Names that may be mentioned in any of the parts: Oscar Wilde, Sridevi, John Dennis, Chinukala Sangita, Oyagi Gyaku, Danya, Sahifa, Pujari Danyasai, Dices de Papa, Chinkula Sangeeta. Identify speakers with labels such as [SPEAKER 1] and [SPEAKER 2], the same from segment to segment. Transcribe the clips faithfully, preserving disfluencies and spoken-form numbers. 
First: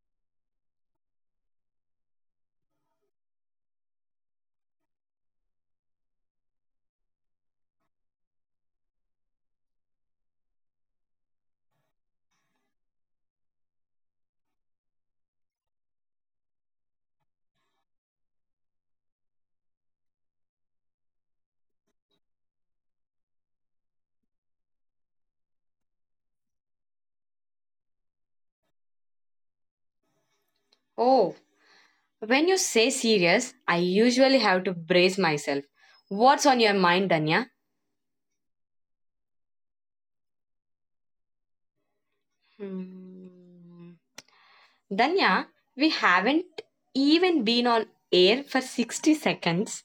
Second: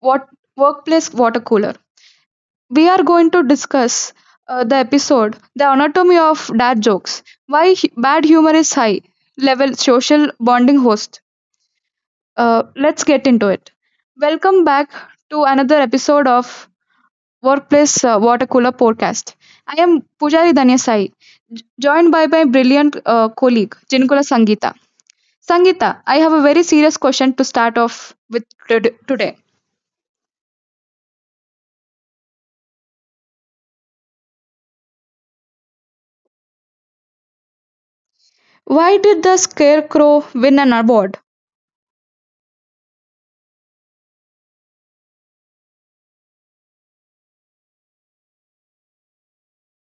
[SPEAKER 1] what workplace water cooler. We are going to discuss uh, the episode, the anatomy of dad jokes, why hu- bad humor is high level social bonding host. Uh, let's get into it. Welcome back to another episode of Workplace uh, Water Cooler Podcast. I am Pujari Danyasai, j- joined by my brilliant uh, colleague Chinkula Sangeeta. Sangeeta, I have a very serious question to start off with tod- today.
[SPEAKER 2] Oh, when you say serious, I usually have to brace myself. What's on your mind, Danya?
[SPEAKER 1] Why did the scarecrow win an award?
[SPEAKER 2] Hmm. Danya, we haven't even been on air for sixty seconds.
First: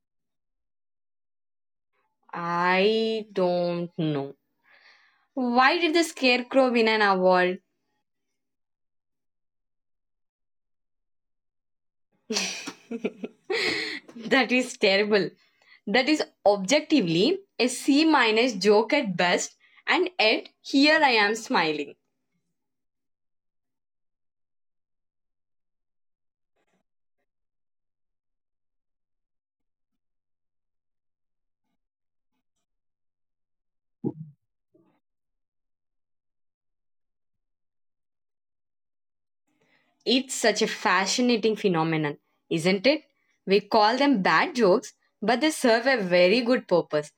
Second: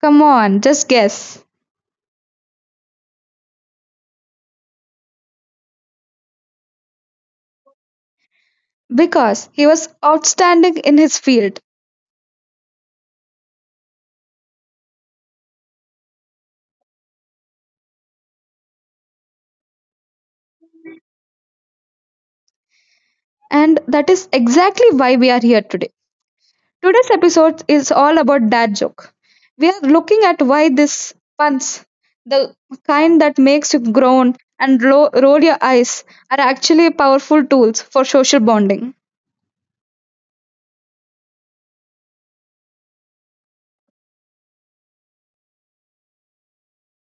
[SPEAKER 1] Come on, just guess.
[SPEAKER 2] I don't know. Why did the scarecrow win an award?
[SPEAKER 1] Because he was outstanding in his field.
[SPEAKER 2] That is terrible. That is objectively a C minus joke at best, and yet here I am smiling.
[SPEAKER 1] And that is exactly why we are here today. Today's episode is all about dad joke. We are looking at why this puns, the kind that makes you groan and lo- roll your eyes, are actually powerful tools for social bonding.
[SPEAKER 2] It's such a fascinating phenomenon, isn't it? We call them bad jokes, but they serve a very good purpose.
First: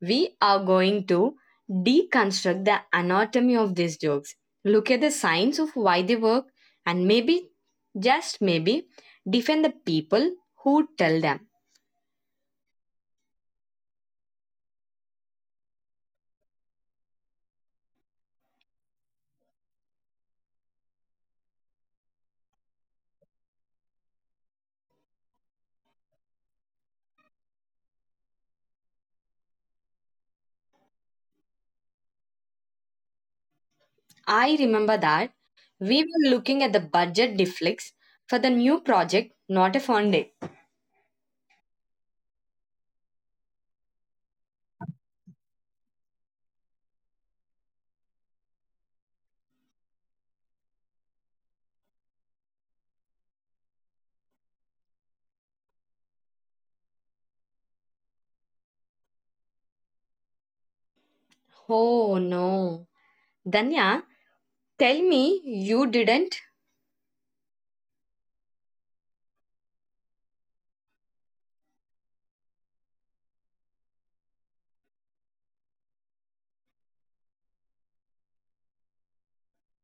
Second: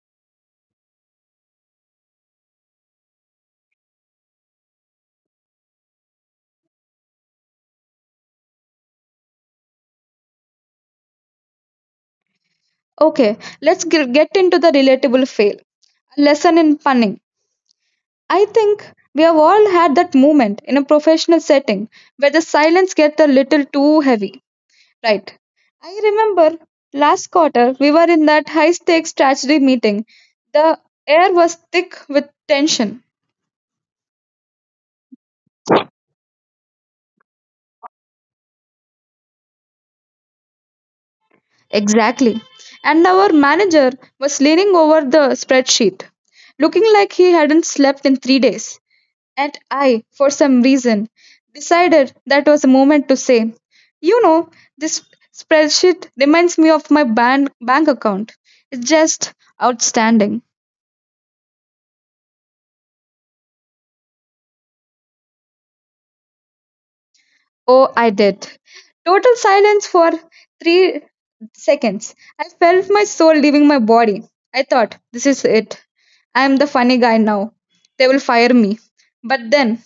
[SPEAKER 2] We are going to deconstruct the anatomy of these jokes, look at the science of why they work, and maybe, just maybe, defend the people who tell them.
[SPEAKER 1] Okay, let's g- get into the relatable fail. A lesson in punning. I think we have all had that moment in a professional setting where the silence gets a little too heavy, right? I remember last quarter we were in that high stakes strategy meeting. The air was thick with tension.
[SPEAKER 2] I remember that we were looking at the budget deflex for the new project, not a fun day.
[SPEAKER 1] Exactly. And our manager was leaning over the spreadsheet, looking like he hadn't slept in three days. And I, for some reason, decided that was a moment to say, "You know, this spreadsheet reminds me of my bank, bank account. It's just outstanding."
[SPEAKER 2] Oh no. Danya, tell me you didn't.
[SPEAKER 1] Oh, I did. Total silence for three seconds. I felt my soul leaving my body. I thought, "This is it. I am the funny guy now. They will fire me." But then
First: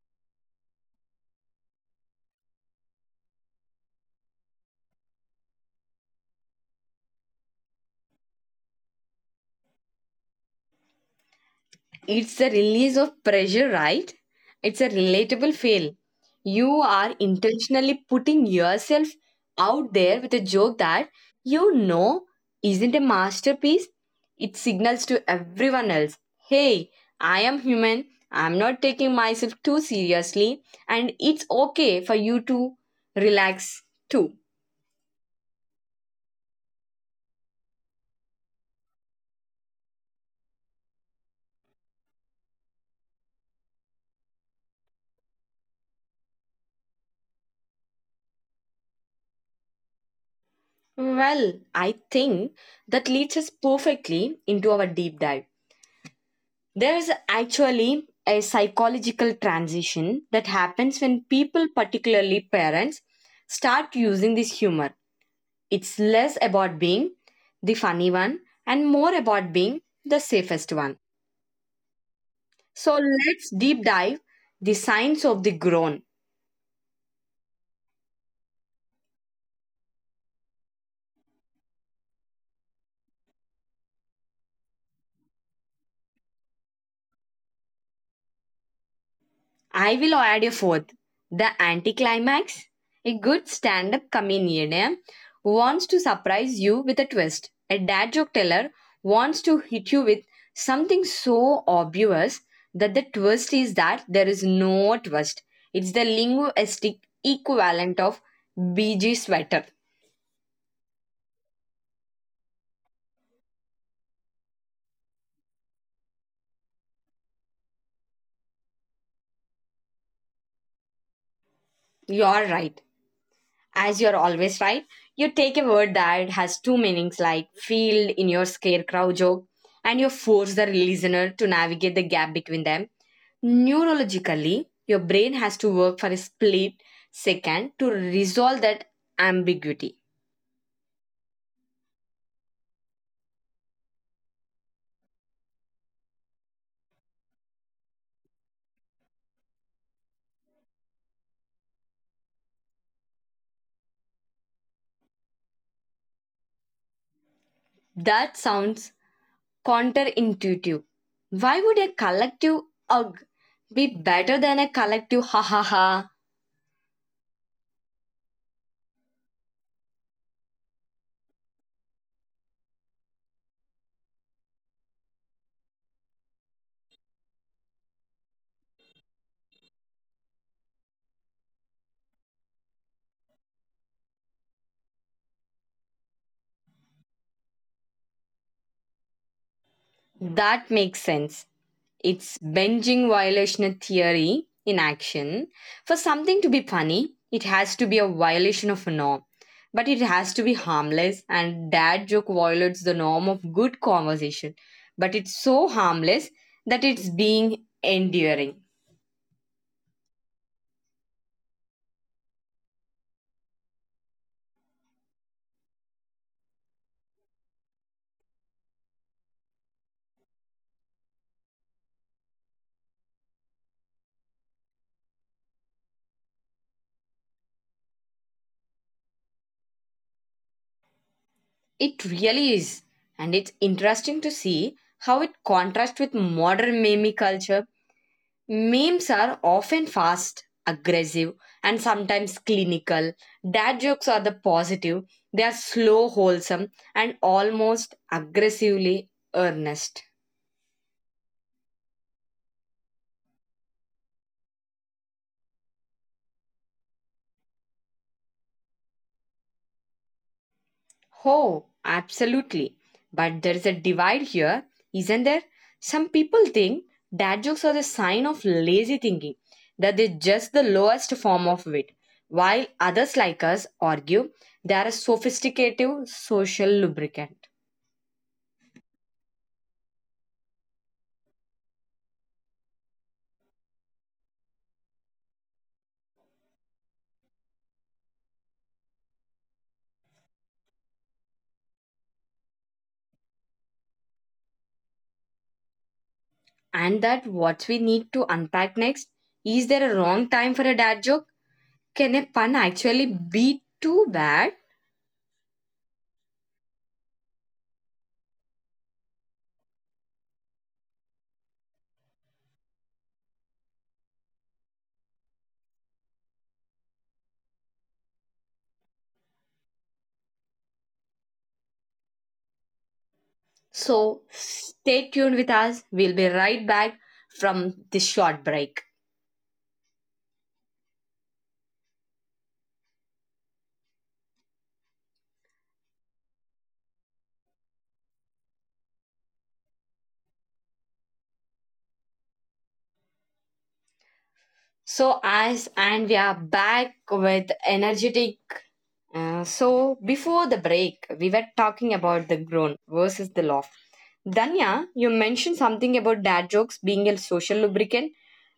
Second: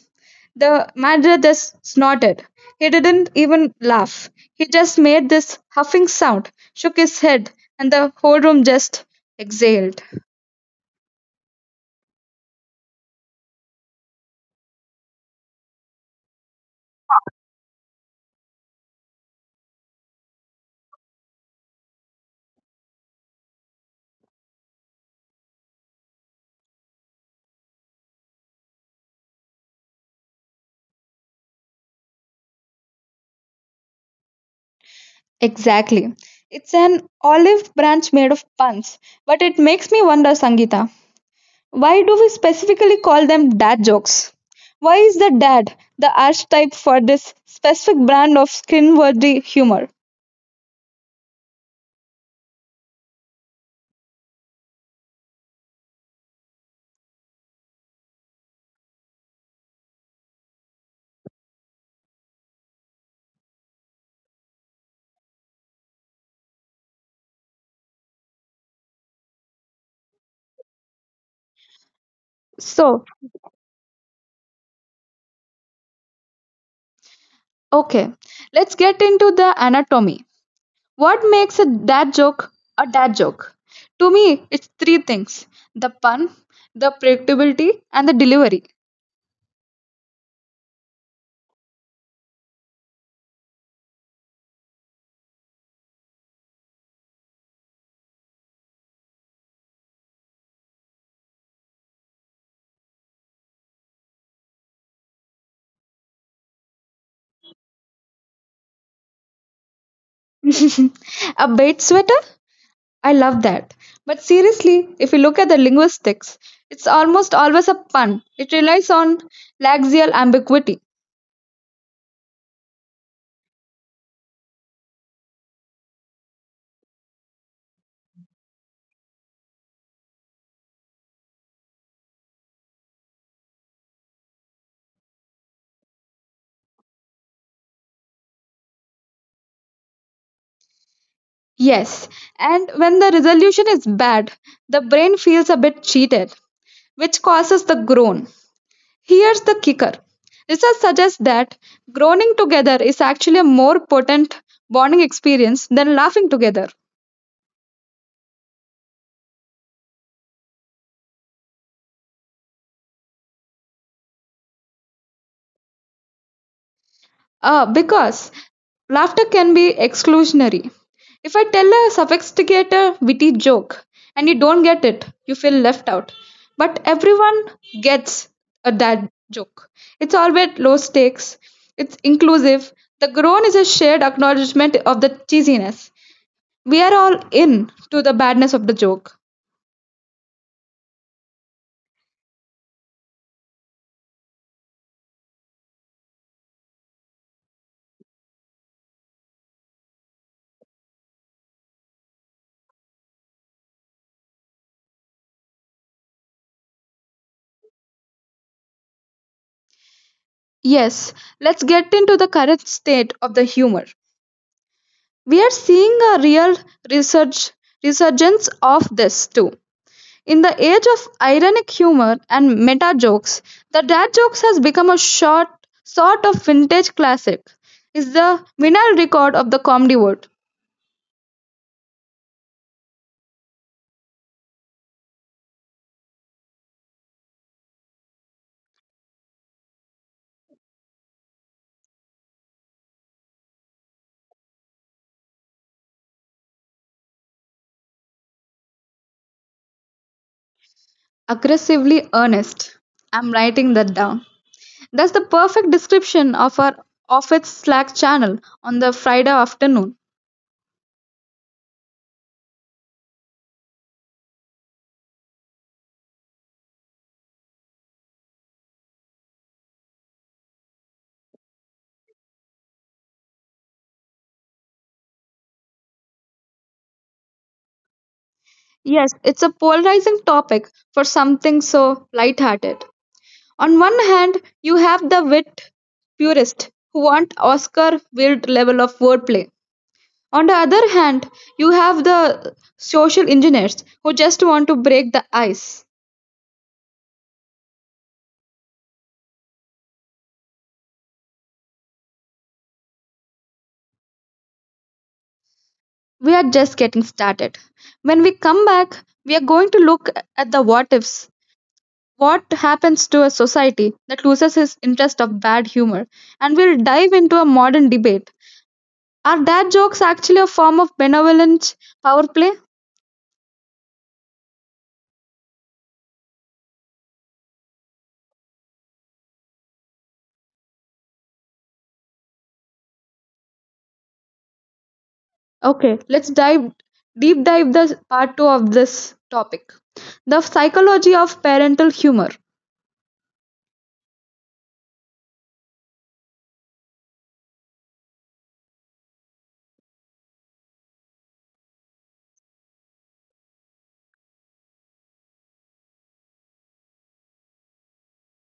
[SPEAKER 1] The Madrethus snorted. He didn't even laugh. He just made this huffing sound, shook his head, and the whole room just exhaled.
[SPEAKER 2] It's the release of pressure, right? It's a relatable fail. You are intentionally putting yourself out there with a joke that you know isn't a masterpiece. It signals to everyone else, hey, I am human, I'm not taking myself too seriously, and it's okay for you to relax too.
[SPEAKER 1] Exactly. It's an olive branch made of puns. But it makes me wonder, Sangeeta, why do we specifically call them dad jokes? Why is the dad the archetype for this specific brand of skin-worthy humor?
[SPEAKER 2] Well, I think that leads us perfectly into our deep dive. There is actually a psychological transition that happens when people, particularly parents, start using this humor. It's less about being the funny one and more about being the safest one. So
[SPEAKER 1] So,
[SPEAKER 2] let's deep dive the science of the groan.
[SPEAKER 1] okay, let's get into the anatomy. What makes a dad joke a dad joke? To me, it's three things: the pun, the predictability, and the delivery.
[SPEAKER 2] I will add a fourth. The anticlimax. A good stand up comedian eh, wants to surprise you with a twist. A dad joke teller wants to hit you with something so obvious that the twist is that there is no twist. It's the linguistic equivalent of B G sweater.
[SPEAKER 1] A bait sweater? I love that. But seriously, if you look at the linguistics, it's almost always a pun. It relies on laxial ambiguity.
[SPEAKER 2] You're right. As you're always right, you take a word that has two meanings, like field in your scarecrow joke, and you force the listener to navigate the gap between them. Neurologically, your brain has to work for a split second to resolve that ambiguity.
[SPEAKER 1] Yes, and when the resolution is bad, the brain feels a bit cheated, which causes the groan. Here's the kicker: research suggests that groaning together is actually a more potent bonding experience than laughing together.
[SPEAKER 2] That sounds counterintuitive. Why would a collective ugh be better than a collective ha ha ha?
[SPEAKER 1] Uh, because laughter can be exclusionary. If I tell a sophisticated, witty joke and you don't get it, you feel left out. But everyone gets a that joke. It's always low stakes, it's inclusive. The groan is a shared acknowledgement of the cheesiness. We are all in to the badness of the joke.
[SPEAKER 2] That makes sense. It's binging violation theory in action. For something to be funny, it has to be a violation of a norm. But it has to be harmless, and dad joke violates the norm of good conversation. But it's so harmless that it's being enduring.
[SPEAKER 1] Yes, let's get into the current state of the humor. We are seeing a real resurg- resurgence of this too. In the age of ironic humor and meta jokes, the dad jokes has become a short sort of vintage classic. Is the vinyl record of the comedy world.
[SPEAKER 2] It really is. And it's interesting to see how it contrasts with modern meme culture. Memes are often fast, aggressive, and sometimes clinical. Dad jokes are the positive. They are slow, wholesome, and almost aggressively earnest.
[SPEAKER 1] Aggressively earnest. I'm writing that down. That's the perfect description of our of its Slack channel on the Friday afternoon.
[SPEAKER 2] Oh, absolutely. But there's a divide here, isn't there? Some people think dad jokes are the sign of lazy thinking, that they're just the lowest form of wit, while others like us argue they are a sophisticated social lubricant.
[SPEAKER 1] Yes, it's a polarizing topic for something so lighthearted. On one hand, you have the wit purists who want Oscar Wilde level of wordplay. On the other hand, you have the social engineers who just want to break the ice.
[SPEAKER 2] And that what we need to unpack next, is there a wrong time for a dad joke? Can a pun actually be too bad?
[SPEAKER 1] We are just getting started. When we come back, we are going to look at the what ifs. What happens to a society that loses its interest of bad humor? And we'll dive into a modern debate: are dad jokes actually a form of benevolent power play?
[SPEAKER 2] So stay tuned with us. We'll be right back from this short break.
[SPEAKER 1] Okay, let's dive deep dive the part two of this topic. The psychology of parental humor.
[SPEAKER 2] So, as and we are back with energetic. Uh, so, before the break, we were talking about the grown versus the loft. Danya, you mentioned something about dad jokes being a social lubricant.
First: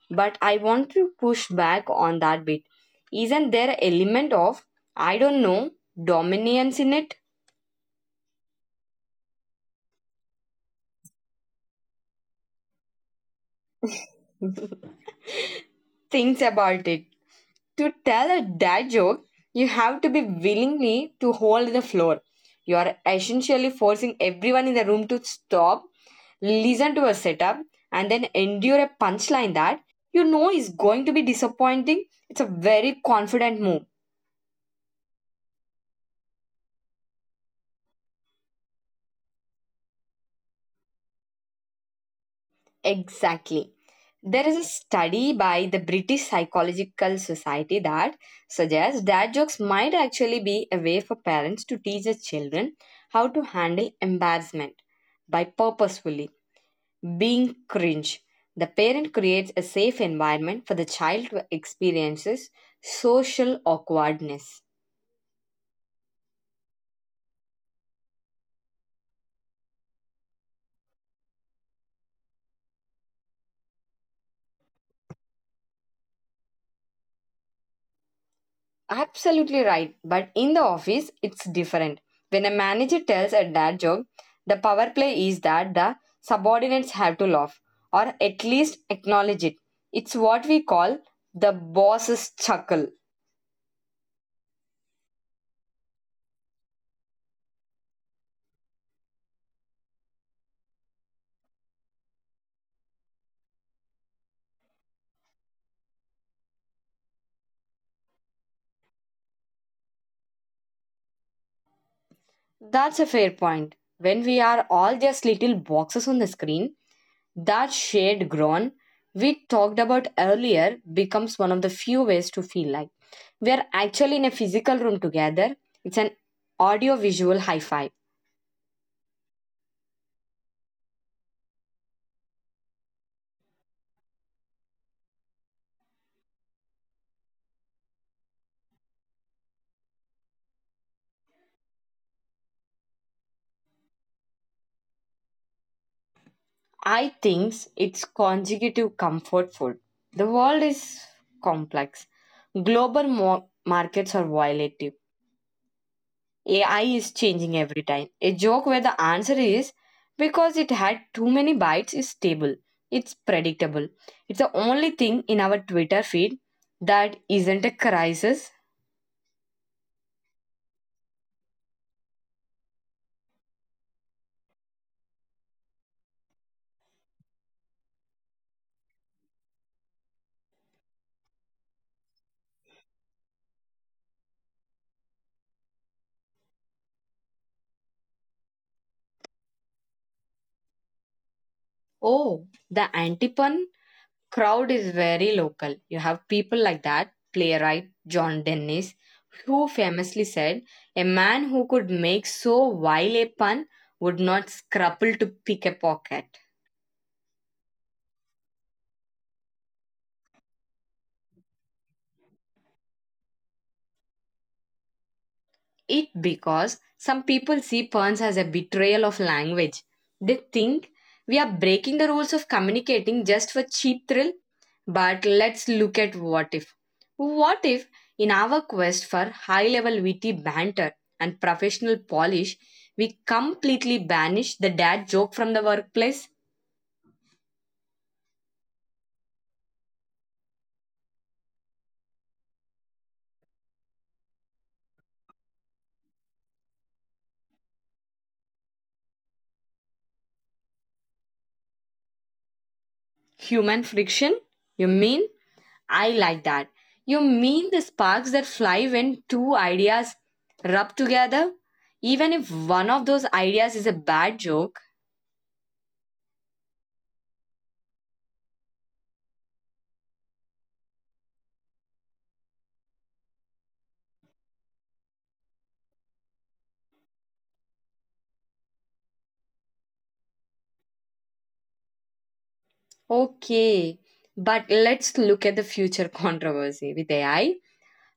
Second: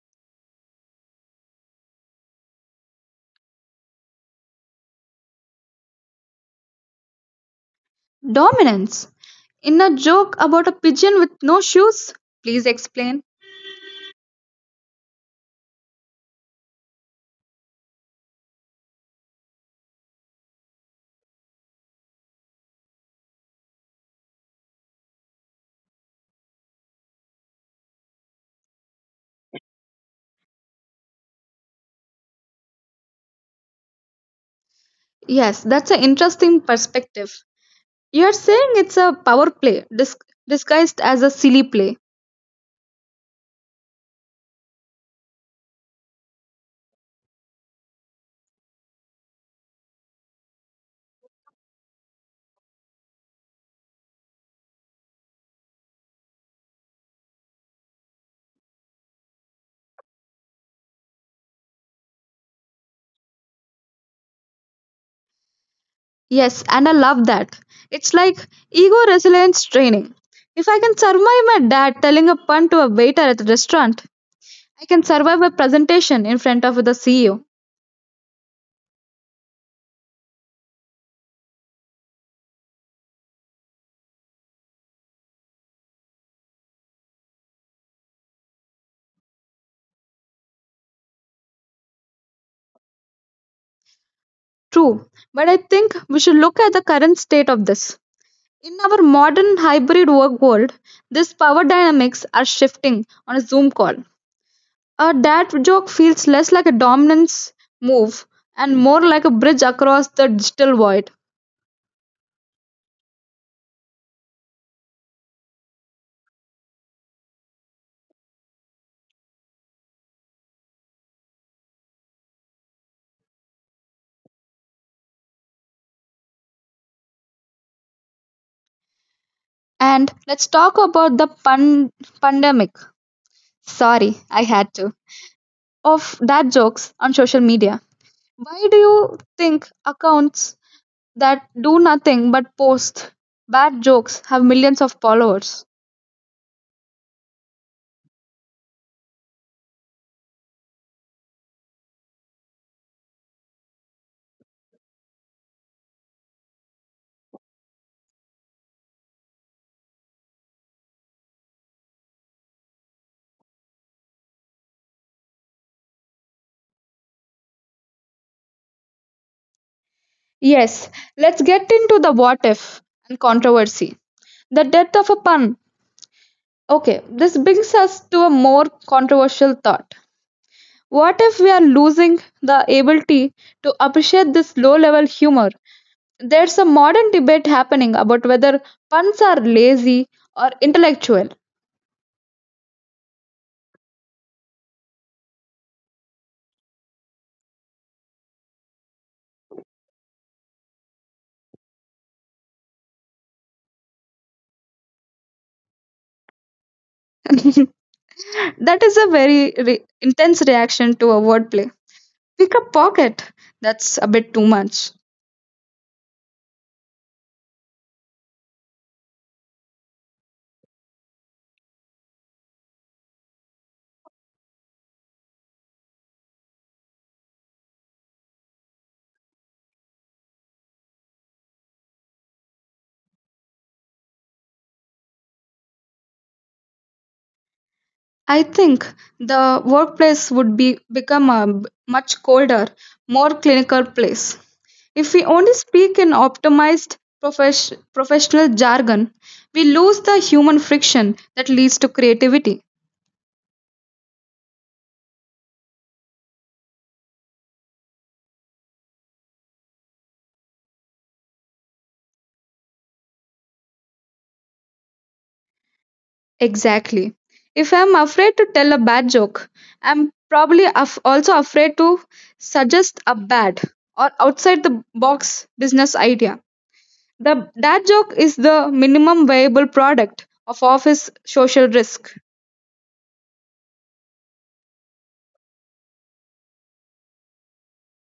[SPEAKER 2] But I want to push back on that bit. Isn't there an element of, I don't know, dominance in it?
[SPEAKER 1] Dominance. In a joke about a pigeon with no shoes? Please explain.
[SPEAKER 2] Thinks about it. To tell a dad joke, you have to be willingly to hold the floor. You are essentially forcing everyone in the room to stop, listen to a setup, and then endure a punchline that you know is going to be disappointing. It's a very confident move.
[SPEAKER 1] Yes, that's an interesting perspective. You're saying it's a power play dis- disguised as a silly play.
[SPEAKER 2] Exactly. There is a study by the British Psychological Society that suggests dad jokes might actually be a way for parents to teach their children how to handle embarrassment by purposefully being cringe. The parent creates a safe environment for the child to experience social awkwardness.
[SPEAKER 1] Yes, and I love that. It's like ego resilience training. If I can survive my dad telling a pun to a waiter at a restaurant, I can survive a presentation in front of the C E O.
[SPEAKER 2] Absolutely right. But in the office, it's different. When a manager tells a dad joke, the power play is that the subordinates have to laugh or at least acknowledge it. It's what we call the boss's chuckle.
[SPEAKER 1] True, but I think we should look at the current state of this. In our modern hybrid work world, these power dynamics are shifting on a Zoom call. A dad joke feels less like a dominance move and more like a bridge across the digital void.
[SPEAKER 2] That's a fair point. When we are all just little boxes on the screen, that shared groan we talked about earlier becomes one of the few ways to feel like we are actually in a physical room together. It's an audio visual hi fi.
[SPEAKER 1] And let's talk about the pun- pandemic. Sorry, I had to. Of that jokes on social media. Why do you think accounts that do nothing but post bad jokes have millions of followers?
[SPEAKER 2] I think it's consecutive comfort food. The world is complex. Global mo- markets are volatile. A I is changing every time. A joke where the answer is because it had too many bites is stable. It's predictable. It's the only thing in our Twitter feed that isn't a crisis.
[SPEAKER 1] Yes, let's get into the what if and controversy. The death of a pun. Okay, this brings us to a more controversial thought. What if we are losing the ability to appreciate this low level humor? There's a modern debate happening about whether puns are lazy or intellectual.
[SPEAKER 2] Oh, the antipun crowd is very local. You have people like that, playwright John Dennis, who famously said, A man who could make so vile a pun would not scruple to pick a pocket.
[SPEAKER 1] That is a very re- intense reaction to a wordplay. Pick a pocket. That's a bit too much.
[SPEAKER 2] It because some people see puns as a betrayal of language. They think we are breaking the rules of communicating just for cheap thrill. But let's look at what if. What if, in our quest for high level witty banter and professional polish, we completely banish the dad joke from the workplace?
[SPEAKER 1] I think the workplace would be become a b- much colder, more clinical place. If we only speak in optimized profes- professional jargon, we lose the human friction that leads to creativity.
[SPEAKER 2] Human friction? You mean? I like that. You mean the sparks that fly when two ideas rub together? Even if one of those ideas is a bad joke?
[SPEAKER 1] Exactly. If I'm afraid to tell a bad joke, I'm probably af- also afraid to suggest a bad or outside the box business idea. The dad joke is the minimum viable product of office social risk.
[SPEAKER 2] Okay, but let's look at the future controversy with A I.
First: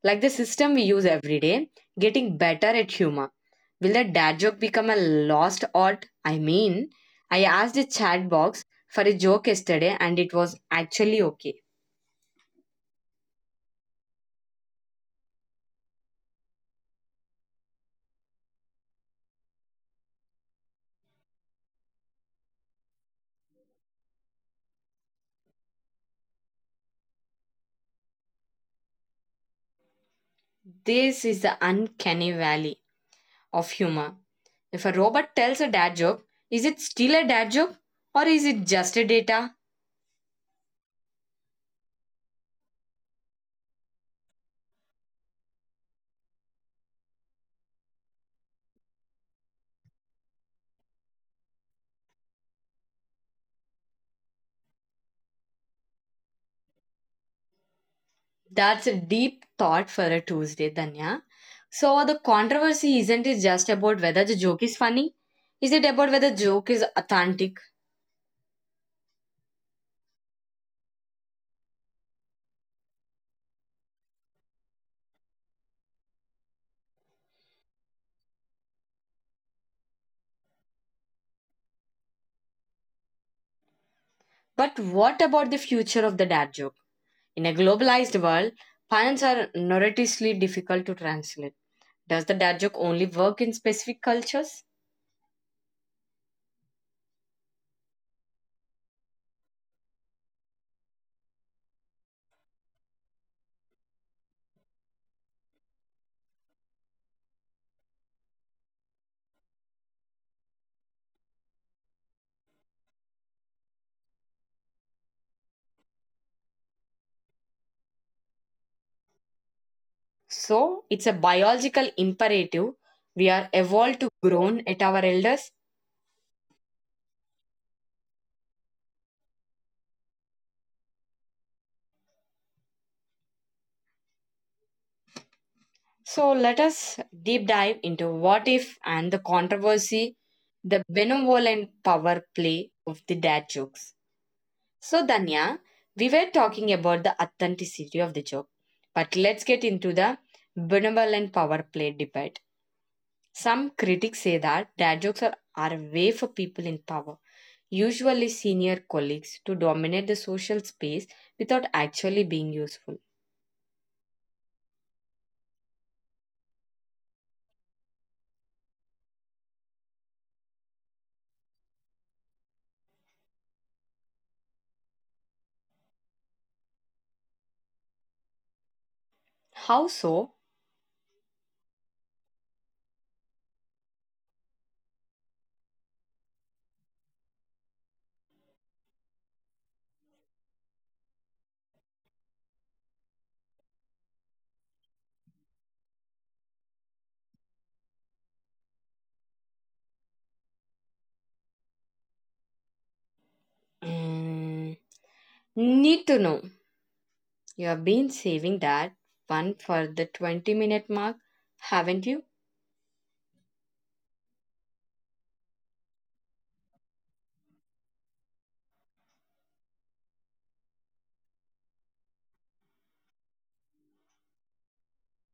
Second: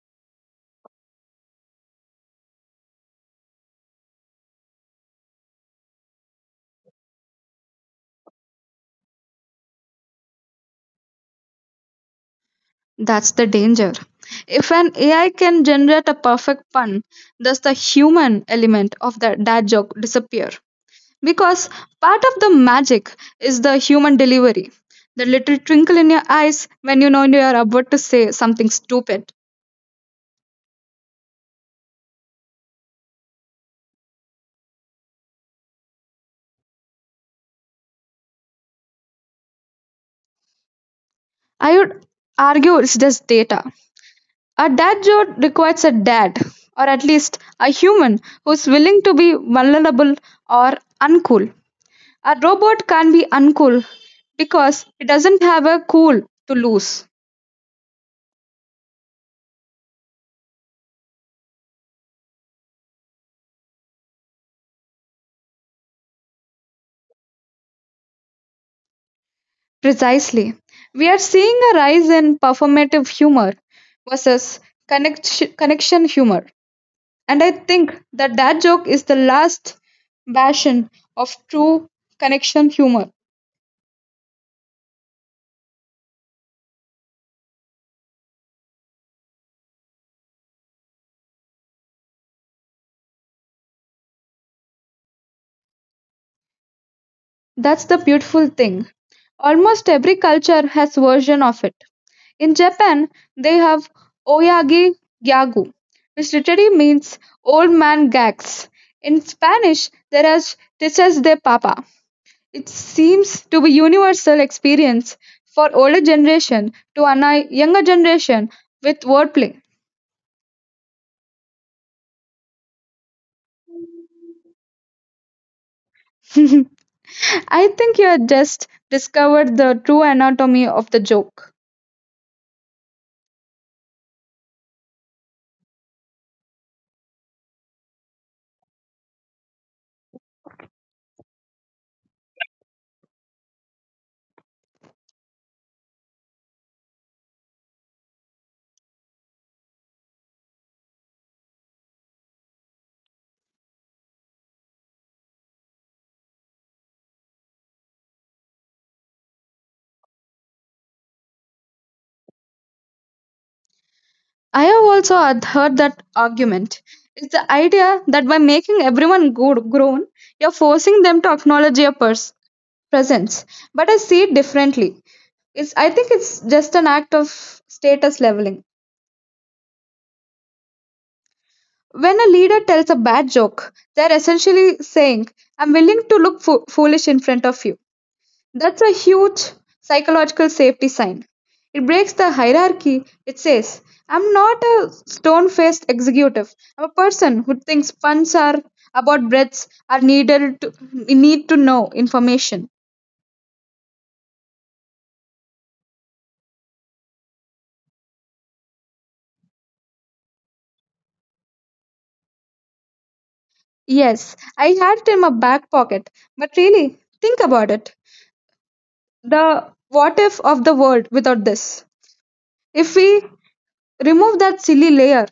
[SPEAKER 2] Like the system we use every day, getting better at humor. Will the dad joke become a lost art? I mean, I asked the chat box for a joke yesterday and it was actually okay.
[SPEAKER 1] That's the danger. If an A I can generate a perfect pun, does the human element of the dad joke disappear? Because part of the magic is the human delivery, the little twinkle in your eyes when you know you are about to say something stupid.
[SPEAKER 2] This is the uncanny valley of humor. If a robot tells a dad joke, is it still a dad joke or is it just a data?
[SPEAKER 1] I would argue it's just data. A dad joke requires a dad, or at least a human who's willing to be vulnerable or uncool. A robot can't be uncool because it doesn't have a cool to lose.
[SPEAKER 2] That's a deep thought for a Tuesday, Danya. So the controversy isn't it just about whether the joke is funny? Is it about whether the joke is authentic?
[SPEAKER 1] Precisely. We are seeing a rise in performative humor versus connect- connection humor. And I think that that joke is the last bastion of true connection humor.
[SPEAKER 2] But what about the future of the dad joke? In a globalized world, puns are notoriously difficult to translate. Does the dad joke only work in specific cultures?
[SPEAKER 1] That's the beautiful thing. Almost every culture has version of it. In Japan, they have Oyagi Gyagu, which literally means old man gags. In Spanish, there is Dices de Papa. It seems to be universal experience for older generation to annoy younger generation with wordplay.
[SPEAKER 2] So it's a biological imperative. We are evolved to groan at our elders.
[SPEAKER 1] I think you have just discovered the true anatomy of the joke.
[SPEAKER 2] So let us deep dive into what if and the controversy, the benevolent power play of the dad jokes. So Danya, we were talking about the authenticity of the joke, but let's get into the benevolent power play debate. Some critics say that dad jokes are, are a way for people in power, usually senior colleagues, to dominate the social space without actually being useful.
[SPEAKER 1] I have also had heard that argument. It's the idea that by making everyone good, grown, you're forcing them to acknowledge your pers- presence. But I see it differently. It's, I think it's just an act of status leveling.
[SPEAKER 2] How so?
[SPEAKER 1] When a leader tells a bad joke, they're essentially saying, "I'm willing to look fo- foolish in front of you." That's a huge psychological safety sign. It breaks the hierarchy. It says, "I'm not a stone faced executive. I'm a person who thinks funds are about breaths are needed to need to know information."
[SPEAKER 2] Mm, need to know. You have been saving that one for the twenty minute mark, haven't you?
[SPEAKER 1] Yes, I had it in my back pocket, but really, think about it. The what if of the world without this. If we remove that silly layer.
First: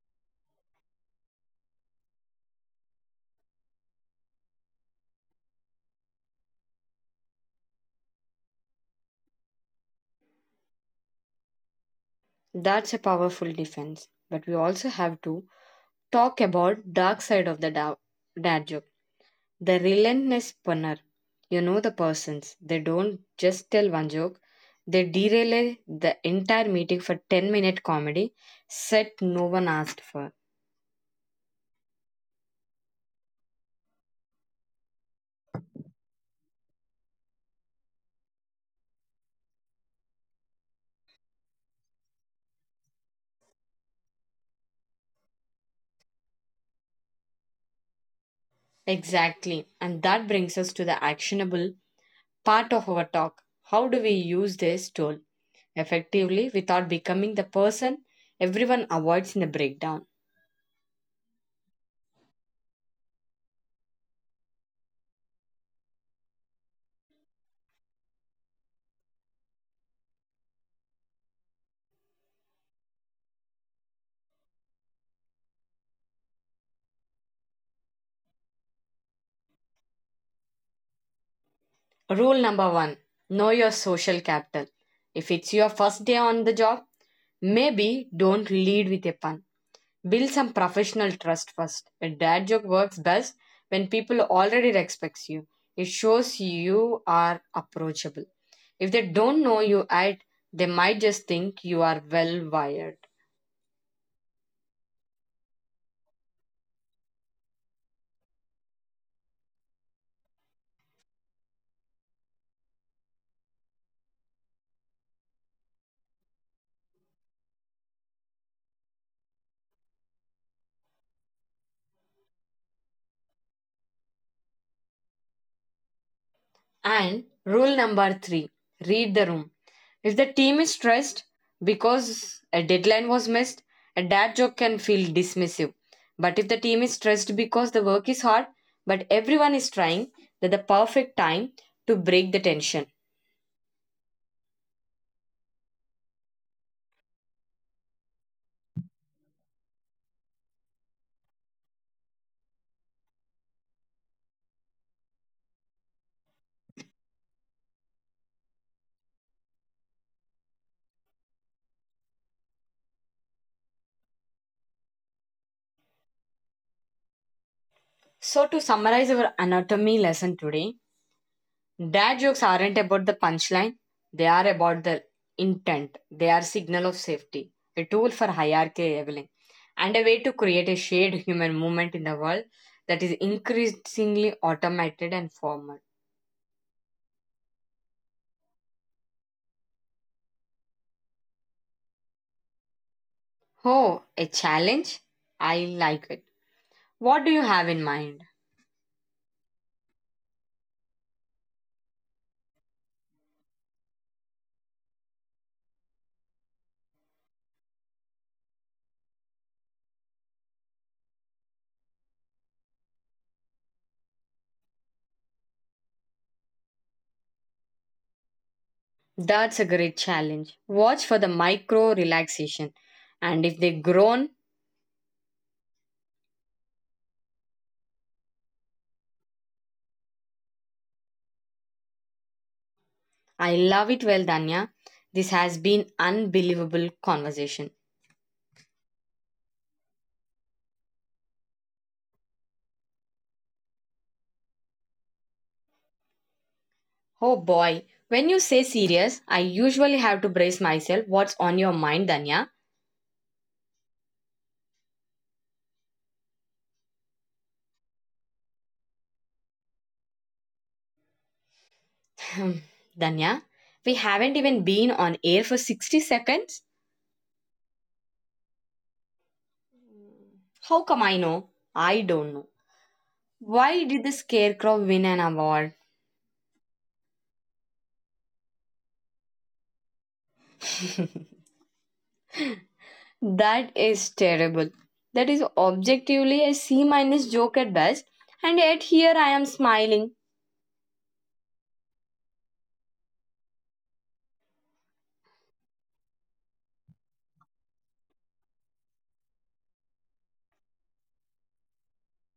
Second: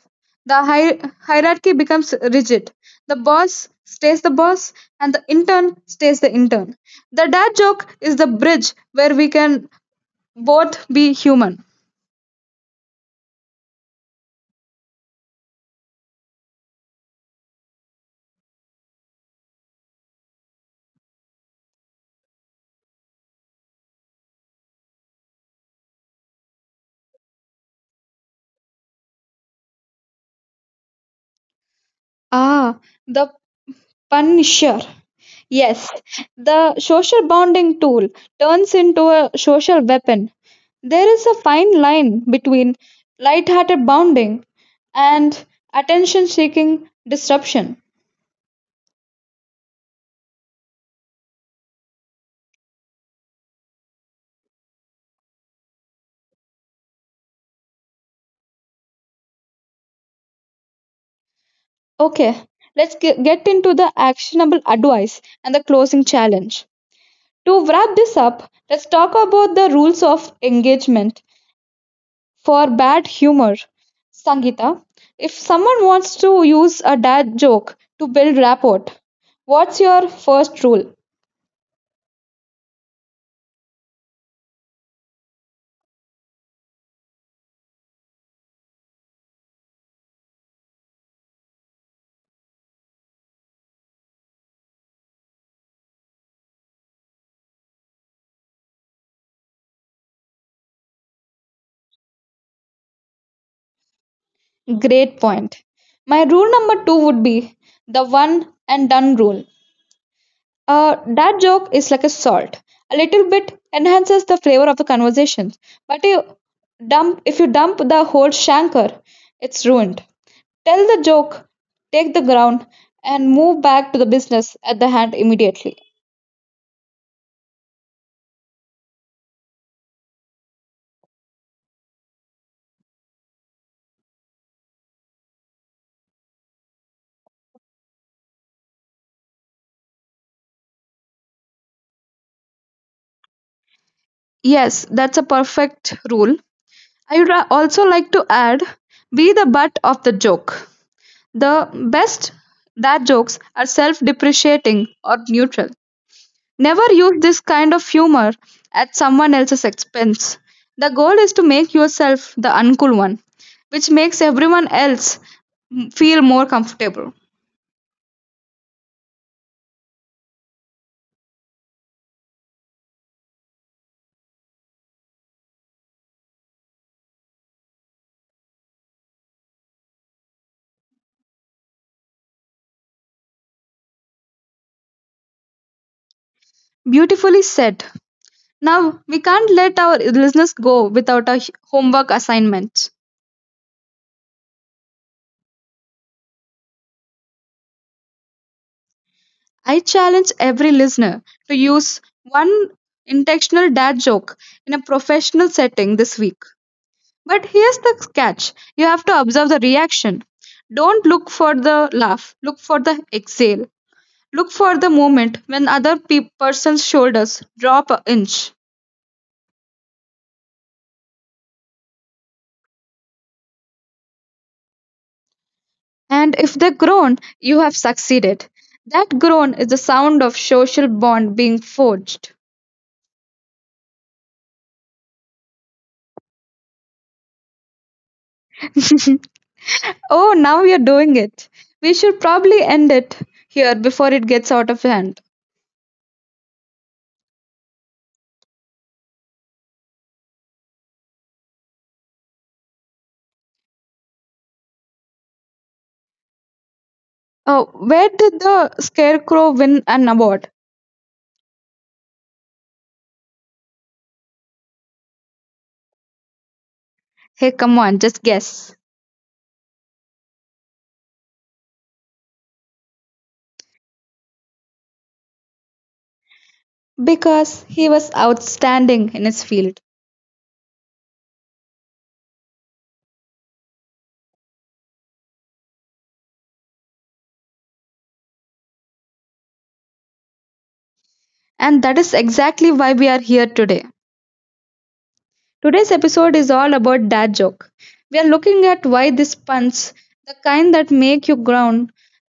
[SPEAKER 1] The hier- hierarchy becomes rigid. The boss stays the boss, and the intern stays the intern. The dad joke is the bridge where we can both be human.
[SPEAKER 2] That's a powerful defense. But we also have to talk about dark side of the da- dad joke. The relentless punner, you know the persons. They don't just tell one joke, they derail the entire meeting for ten minute comedy set no one asked for.
[SPEAKER 1] Ah, the punisher. Yes, the social bonding tool turns into a social weapon. There is a fine line between light-hearted bonding and attention-seeking disruption.
[SPEAKER 2] Exactly. And that brings us to the actionable part of our talk. How do we use this tool effectively without becoming the person everyone avoids in the breakdown?
[SPEAKER 1] Okay, let's ge- get into the actionable advice and the closing challenge. To wrap this up, let's talk about the rules of engagement for bad humor. Sangeeta, if someone wants to use a dad joke to build rapport, what's your first rule?
[SPEAKER 2] Rule number one, know your social capital. If it's your first day on the job, maybe don't lead with a pun. Build some professional trust first. A dad joke works best when people already respects you. It shows you are approachable. If they don't know you at, they might just think you are well wired.
[SPEAKER 1] Great point. My rule number two would be the one and done rule. Uh, that joke is like a salt. A little bit enhances the flavor of the conversation. But you dump if you dump the whole shanker, it's ruined. Tell the joke, take the ground, and move back to the business at the hand immediately.
[SPEAKER 2] And rule number three, read the room. If the team is stressed because a deadline was missed, a dad joke can feel dismissive. But if the team is stressed because the work is hard, but everyone is trying, that the perfect time to break the tension.
[SPEAKER 1] Yes, that's a perfect rule. I would ra- also like to add be the butt of the joke. The best that jokes are self depreciating or neutral. Never use this kind of humor at someone else's expense. The goal is to make yourself the uncool one, which makes everyone else m- feel more comfortable.
[SPEAKER 2] So, to summarize our anatomy lesson today, dad jokes aren't about the punchline, they are about the intent. They are signal of safety, a tool for hierarchy leveling, and a way to create a shared human movement in the world that is increasingly automated and formal.
[SPEAKER 1] Beautifully said. Now, we can't let our listeners go without a h- homework assignment.
[SPEAKER 2] Oh, a challenge? I like it. What do you have in mind?
[SPEAKER 1] I challenge every listener to use one intentional dad joke in a professional setting this week. But here's the catch: you have to observe the reaction. Don't look for the laugh, look for the exhale. Look for the moment when other pe- person's shoulders drop an inch.
[SPEAKER 2] That's a great challenge. Watch for the micro relaxation. And if they groan,
[SPEAKER 1] And if they groan, you have succeeded. That groan is the sound of social bond being forged.
[SPEAKER 2] I love it. Well, Danya, this has been unbelievable conversation.
[SPEAKER 1] Oh, now you're doing it. We should probably end it here before it gets out of hand.
[SPEAKER 2] Oh boy, when you say serious, I usually have to brace myself. What's on your mind, Danya?
[SPEAKER 1] Oh, where did the scarecrow win an award?
[SPEAKER 2] Hmm, Danya, we haven't even been on air for sixty seconds.
[SPEAKER 1] Hey, come on, just guess.
[SPEAKER 2] How come I know? I don't know. Why did the scarecrow win an award?
[SPEAKER 1] Because he was outstanding in his field.
[SPEAKER 2] That is terrible. That is objectively a C minus joke at best, and yet here I am smiling.
[SPEAKER 1] And that is exactly why we are here today. Today's episode is all about dad joke. We are looking at why these puns, the kind that make you ground,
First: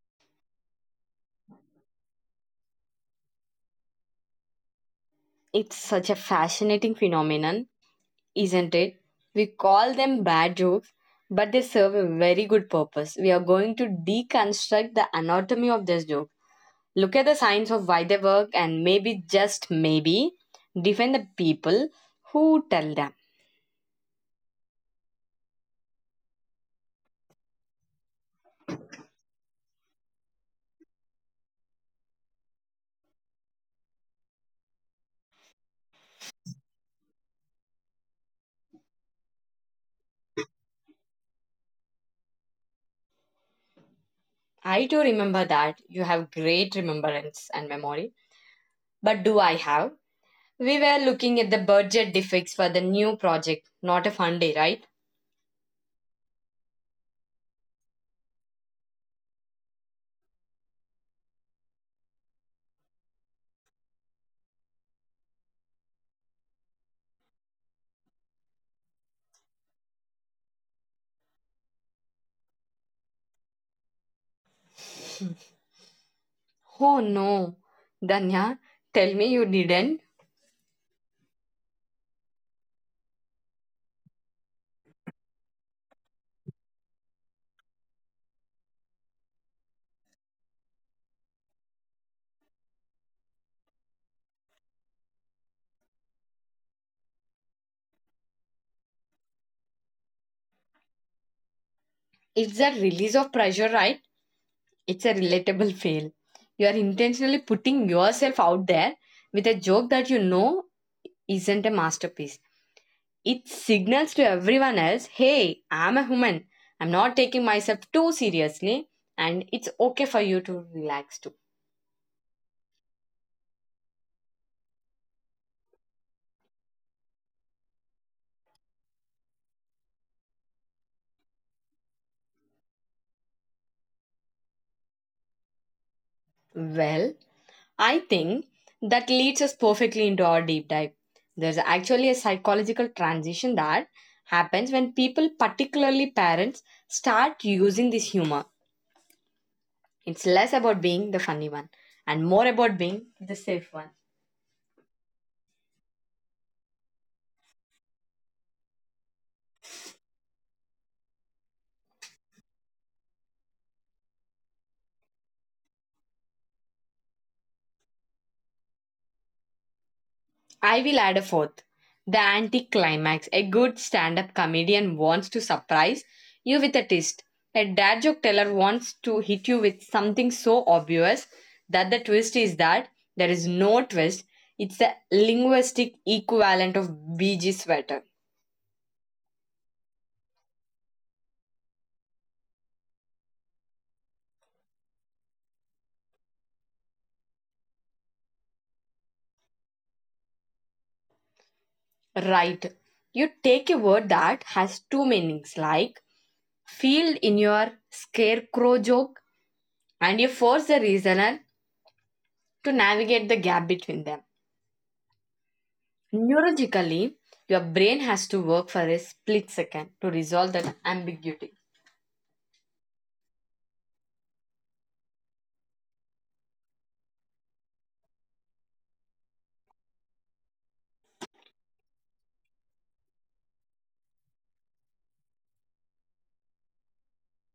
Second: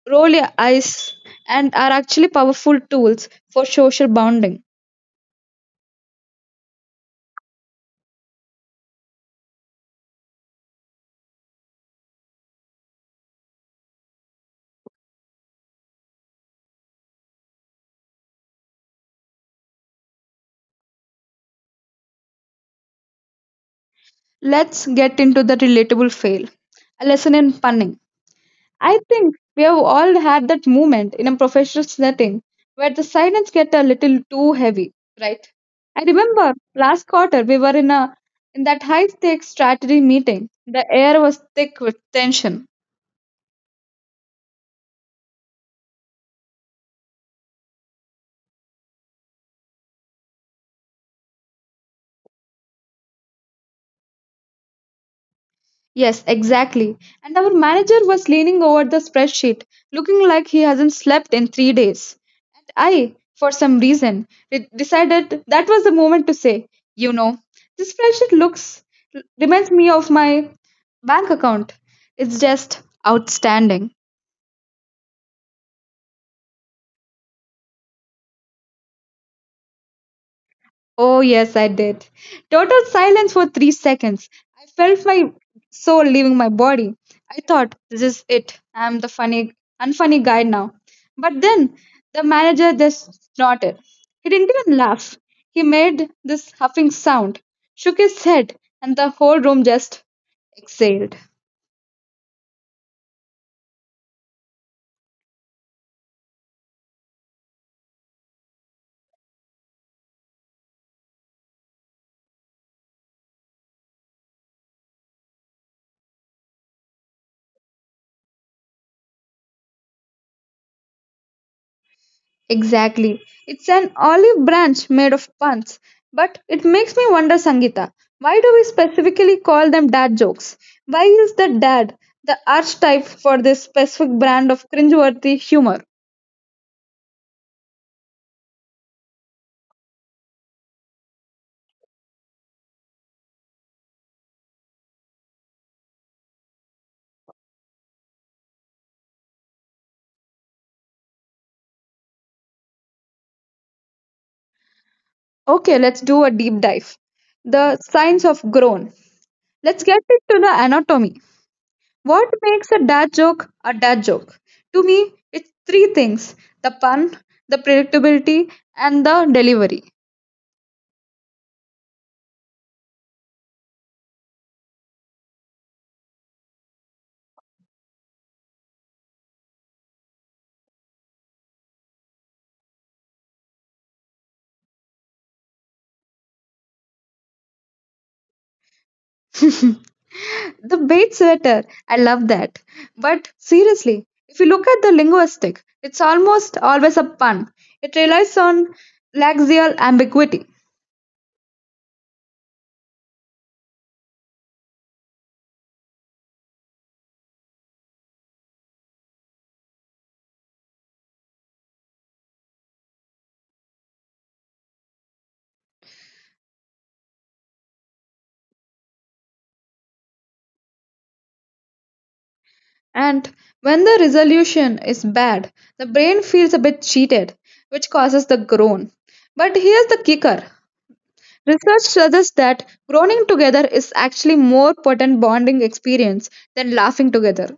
[SPEAKER 1] roll your eyes, and are actually powerful tools for social bonding.
[SPEAKER 2] It's such a fascinating phenomenon, isn't it? We call them bad jokes, but they serve a very good purpose. We are going to deconstruct the anatomy of this joke, look at the science of why they work, and maybe, just maybe, defend the people who tell them.
[SPEAKER 1] Let's get into the relatable fail, a lesson in punning. I think we have all had that moment in a professional setting where the silence get a little too heavy, right? I remember last quarter we were in a in that high stakes strategy meeting. The air was thick with tension.
[SPEAKER 2] I too remember that you have great remembrance and memory, but do I have? We were looking at the budget defects for the new project, not a fun day, right?
[SPEAKER 1] Yes, exactly. And our manager was leaning over the spreadsheet, looking like he hasn't slept in three days. And I, for some reason, re- decided that was the moment to say, you know, this spreadsheet looks reminds me of my bank account. It's just outstanding.
[SPEAKER 2] Oh no, Danya, tell me you didn't.
[SPEAKER 1] Oh, yes, I did. Total silence for three seconds. I felt my soul leaving my body. I thought, this is it. I'm the funny, unfunny guy now. But then the manager just snorted. He didn't even laugh. He made this huffing sound, shook his head, and the whole room just exhaled.
[SPEAKER 2] It's a release of pressure, right? It's a relatable fail. You are intentionally putting yourself out there with a joke that you know isn't a masterpiece. It signals to everyone else, hey, I'm a human. I'm not taking myself too seriously, and it's okay for you to relax too.
[SPEAKER 1] Exactly. It's an olive branch made of puns. But it makes me wonder, Sangita. Why do we specifically call them dad jokes? Why is the dad the archetype for this specific brand of cringeworthy humor?
[SPEAKER 2] Well, I think that leads us perfectly into our deep dive. There's actually a psychological transition that happens when people, particularly parents, start using this humor. It's less about being the funny one and more about being the safe one.
[SPEAKER 1] Okay, let's do a deep dive. The science of groan. Let's get into the anatomy. What makes a dad joke a dad joke? To me, it's three things: the pun, the predictability, and the delivery.
[SPEAKER 2] I will add a fourth. The anticlimax. A good stand up comedian wants to surprise you with a twist. A dad joke teller wants to hit you with something so obvious that the twist is that there is no twist. It's the linguistic equivalent of B G sweater.
[SPEAKER 1] The bait sweater, I love that. But seriously, if you look at the linguistic, it's almost always a pun. It relies on laxial ambiguity.
[SPEAKER 2] Right. You take a word that has two meanings, like field in your scarecrow joke, and you force the reasoner to navigate the gap between them. Neurologically, your brain has to work for a split second to resolve that ambiguity.
[SPEAKER 1] And when the resolution is bad, the brain feels a bit cheated, which causes the groan. But here's the kicker. Research suggests that groaning together is actually more potent bonding experience than laughing together.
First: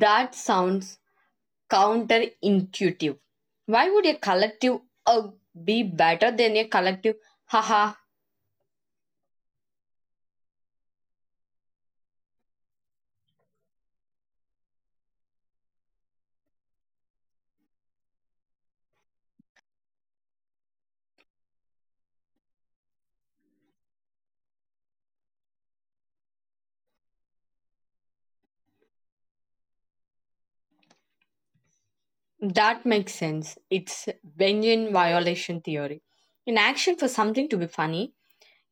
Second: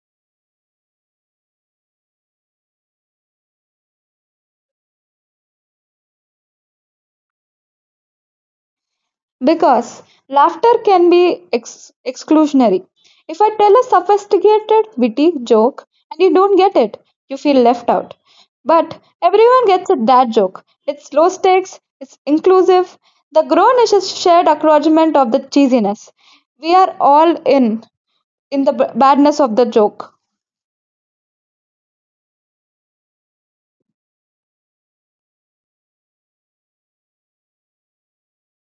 [SPEAKER 2] That sounds counterintuitive. Why would a collective uh, be better than a collective haha?
[SPEAKER 1] Because laughter can be ex- exclusionary. If I tell a sophisticated, witty joke and you don't get it, you feel left out. But everyone gets it, that joke. It's low stakes, it's inclusive. The grown-ish is a shared acknowledgement of the cheesiness. We are all in, in the b- badness of the joke.
[SPEAKER 2] That makes sense. It's Benjamin violation theory in action. For something to be funny,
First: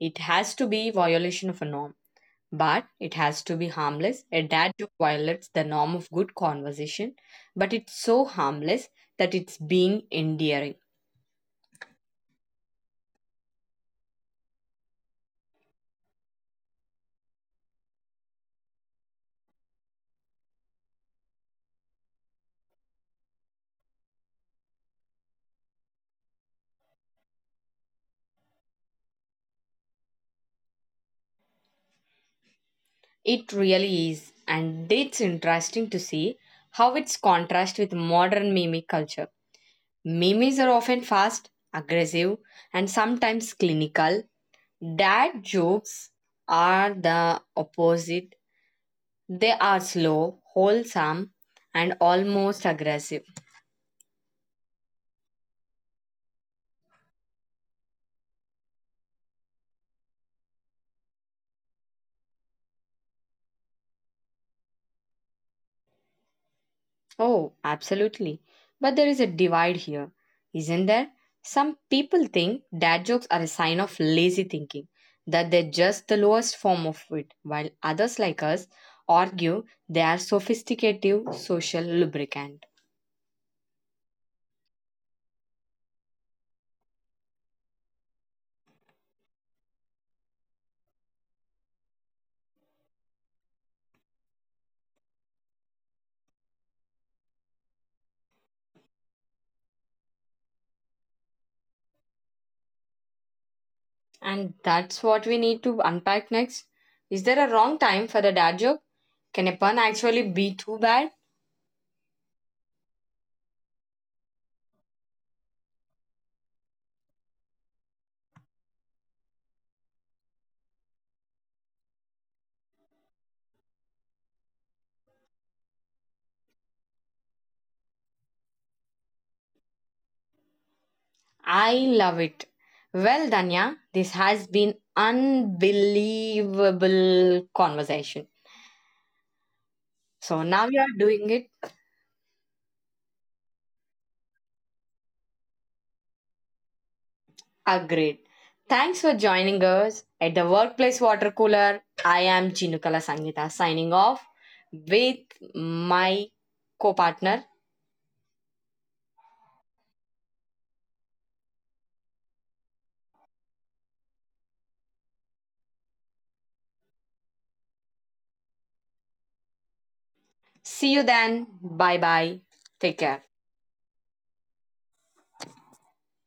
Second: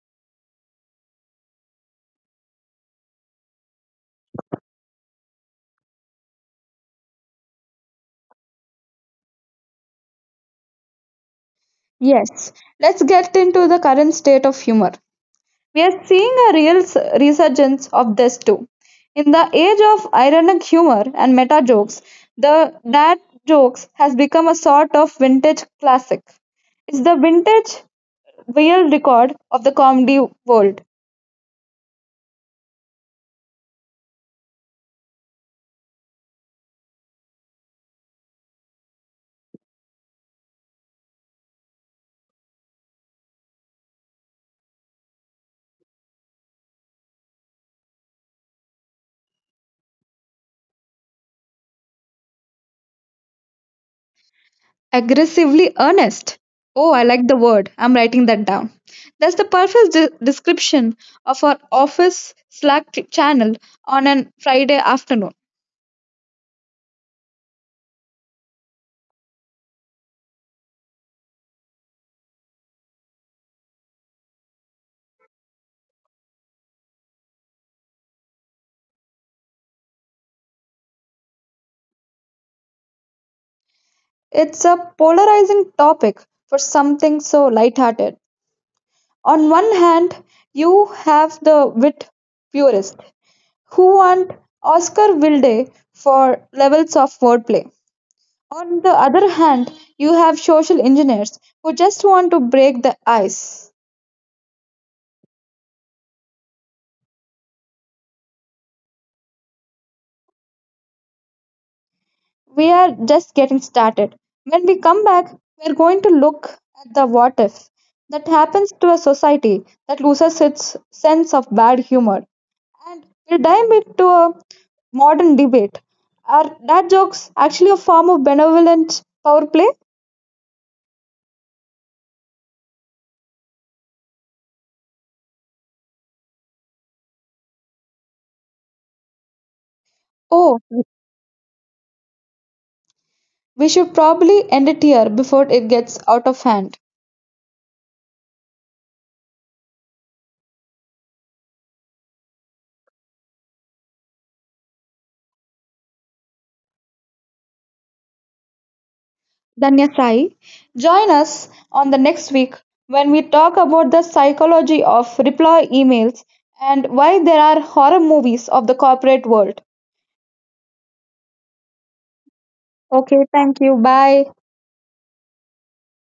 [SPEAKER 2] it has to be violation of a norm. But it has to be harmless. A dad joke violates the norm of good conversation, but it's so harmless that it's has endearing.
[SPEAKER 1] Yes, let's get into the current state of humor. We are seeing a real s- resurgence of this too. In the age of ironic humor and meta jokes, the dad jokes has become a sort of vintage classic. It's the vintage real record of the comedy world.
[SPEAKER 2] It really is, and it's interesting to see how it's contrast with modern meme culture. Memes are often fast, aggressive, and sometimes clinical. Dad jokes are the opposite. They are slow, wholesome, and almost aggressive.
[SPEAKER 1] Aggressively earnest. Oh, I like the word. I'm writing that down. That's the perfect de- description of our office Slack ch- channel on a Friday afternoon.
[SPEAKER 2] Oh, absolutely. But there is a divide here, isn't there? Some people think dad jokes are a sign of lazy thinking, that they're just the lowest form of wit, while others like us argue they are sophisticated social lubricant.
[SPEAKER 1] It's a polarizing topic for something so lighthearted. On one hand, you have the wit purists who want Oscar Wilde for levels of wordplay. On the other hand, you have social engineers who just want to break the ice.
[SPEAKER 2] And that's what we need to unpack next. Is there a wrong time for a dad joke? Can a pun actually be too bad?
[SPEAKER 1] We are just getting started. When we come back, we are going to look at the what if that happens to a society that loses its sense of bad humor. And we dive into a modern debate. Are dad jokes actually a form of benevolent power play?
[SPEAKER 2] I love it. Well, Danya, this has been unbelievable conversation. So
[SPEAKER 1] Oh,
[SPEAKER 2] now you are doing it.
[SPEAKER 1] we should probably end it here before it gets out of hand.
[SPEAKER 2] Ah, great. Thanks for joining us at the Workplace Water Cooler. I am Chinukala Sangita signing off with my co partner.
[SPEAKER 1] Danya Sai, join us on the next week when we talk about the psychology of reply emails and why there are horror movies of the corporate world.
[SPEAKER 2] See you then. Bye bye. Take care.
[SPEAKER 1] Okay, thank you. Bye.